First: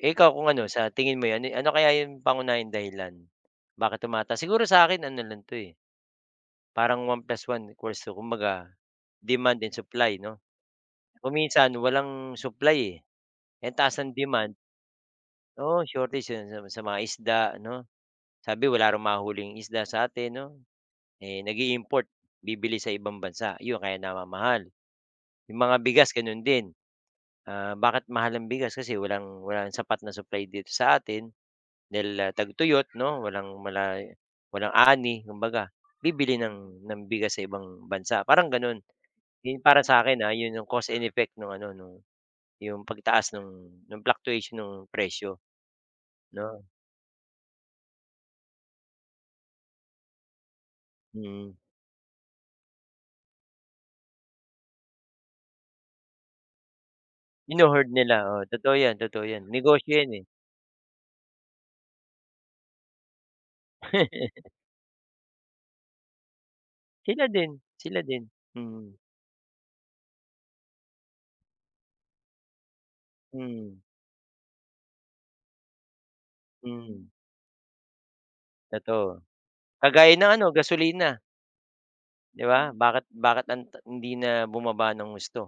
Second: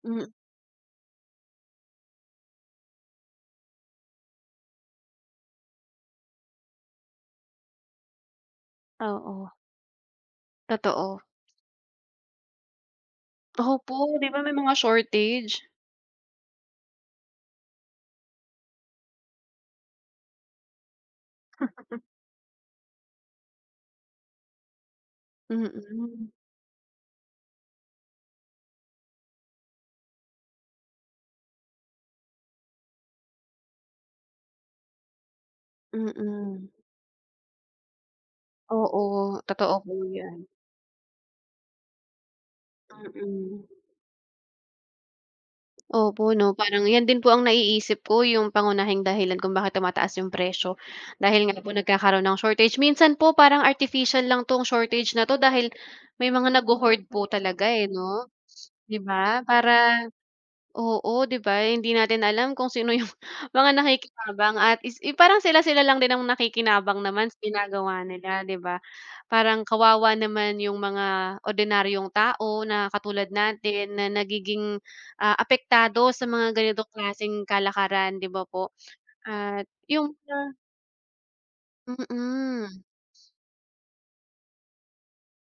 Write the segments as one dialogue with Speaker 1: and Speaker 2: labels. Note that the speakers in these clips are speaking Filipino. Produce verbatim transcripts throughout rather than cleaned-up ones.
Speaker 1: Eh,
Speaker 2: Mm.
Speaker 1: ikaw, kung ano, sa tingin mo 'yon ano kaya yung pangunahing dahilan bakit tumataas? Siguro sa akin ano lang 'to, eh parang one plus one equals two. Kumbaga,
Speaker 2: Oo.
Speaker 1: demand and supply 'no?
Speaker 2: Totoo.
Speaker 1: Kung minsan walang supply, eh. Eh, ang taas ng
Speaker 2: Opo, 'di ba may
Speaker 1: demand.
Speaker 2: mga shortage?
Speaker 1: Oo, shortage, yun. Sa mga sa mga isda, 'no? Sabi, wala raw mahuling isda sa atin 'no? Eh, nag-i-import. Bibili sa ibang bansa. Yun kaya namamahal. Yung mga bigas
Speaker 2: Mm.
Speaker 1: ganun din. Ah, bakit mahal ang bigas? Kasi walang walang sapat na supply dito sa atin dahil, ah, tagtuyot 'no, walang wala'y walang ani, kumbaga. Bibili
Speaker 2: Mm.
Speaker 1: ng ng bigas sa ibang bansa, parang gano'n.
Speaker 2: Oo,
Speaker 1: Yun
Speaker 2: totoo
Speaker 1: para
Speaker 2: po
Speaker 1: sa akin, ah,
Speaker 2: 'yan.
Speaker 1: 'yun 'yong cause and effect no'ng ano, no'ng 'yong pagtaas ng
Speaker 2: Mm.
Speaker 1: ng fluctuation ng presyo,
Speaker 2: Opo, 'no?
Speaker 1: 'no?
Speaker 2: Parang 'yan din po ang naiisip ko, yung pangunahing dahilan kung bakit tumataas yung presyo dahil
Speaker 1: Mm.
Speaker 2: nga po nagkakaroon ng shortage. Minsan po parang artificial lang 'tong shortage na 'to dahil may mga nagho-hoard po talaga eh,
Speaker 1: Hino-hoard
Speaker 2: 'no,
Speaker 1: nila. Oo, totoo
Speaker 2: 'di
Speaker 1: 'yan, totoo
Speaker 2: ba?
Speaker 1: 'yan. Negosyo
Speaker 2: Parang
Speaker 1: 'yan, eh.
Speaker 2: oo, 'di ba? Hindi natin alam kung sino yung mga nakikinabang. At is parang sila-sila lang din ang nakikinabang naman
Speaker 1: Sila
Speaker 2: sa
Speaker 1: din,
Speaker 2: ginagawa
Speaker 1: sila din.
Speaker 2: nila, 'di ba?
Speaker 1: Mm.
Speaker 2: Parang kawawa naman yung mga ordinaryong tao na katulad
Speaker 1: Mm.
Speaker 2: natin na nagiging, ah, apektado sa mga ganitong
Speaker 1: Mm.
Speaker 2: klaseng kalakaran, 'di ba po?
Speaker 1: Totoo.
Speaker 2: At yung
Speaker 1: Kagaya ng ano,
Speaker 2: sa
Speaker 1: gasolina. 'Di ba?
Speaker 2: Mm.
Speaker 1: Bakit bakit anta hindi na bumaba ng husto.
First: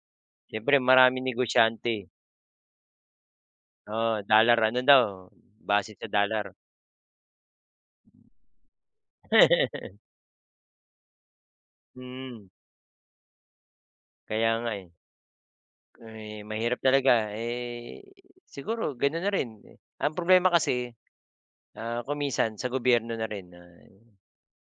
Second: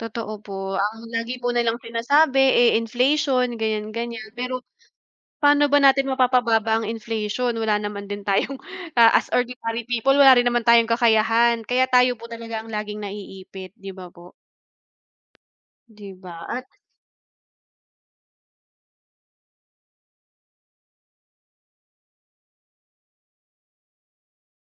Speaker 2: Totoo po.
Speaker 1: Siyempre,
Speaker 2: Ang
Speaker 1: maraming
Speaker 2: lagi po nilang
Speaker 1: negosyante.
Speaker 2: sinasabi, eh, inflation, ganyan,
Speaker 1: Oo,
Speaker 2: ganyan.
Speaker 1: dollar
Speaker 2: Pero
Speaker 1: ano daw,
Speaker 2: pa'no ba
Speaker 1: base
Speaker 2: natin
Speaker 1: sa dollar.
Speaker 2: mapapababa ang inflation? Wala naman din tayong, ah, as ordinary people, wala rin naman tayong kakayahan. Kaya tayo po
Speaker 1: Hmm.
Speaker 2: talaga ang laging naiipit, 'di ba po?
Speaker 1: Kaya nga, eh.
Speaker 2: 'Di ba?
Speaker 1: Eh,
Speaker 2: At
Speaker 1: mahirap talaga. Eh, siguro, ganun na rin. Ang problema kasi, ah, kung minsan, sa gobyerno na rin na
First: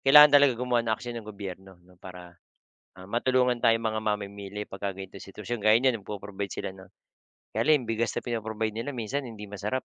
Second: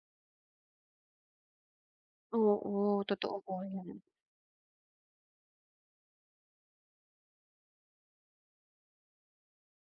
Speaker 1: kailangan talaga gumawa ng aksiyon ang gobyerno 'no, para,
Speaker 2: Oo,
Speaker 1: ah,
Speaker 2: totoo po
Speaker 1: matulungan tayong
Speaker 2: 'yon.
Speaker 1: mga mamimili pagka gan'tong sitwasyon. Gaya niyan, nag-po-provide sila ng kaya lang 'yong bigas na pino-provide nila minsan, hindi masarap.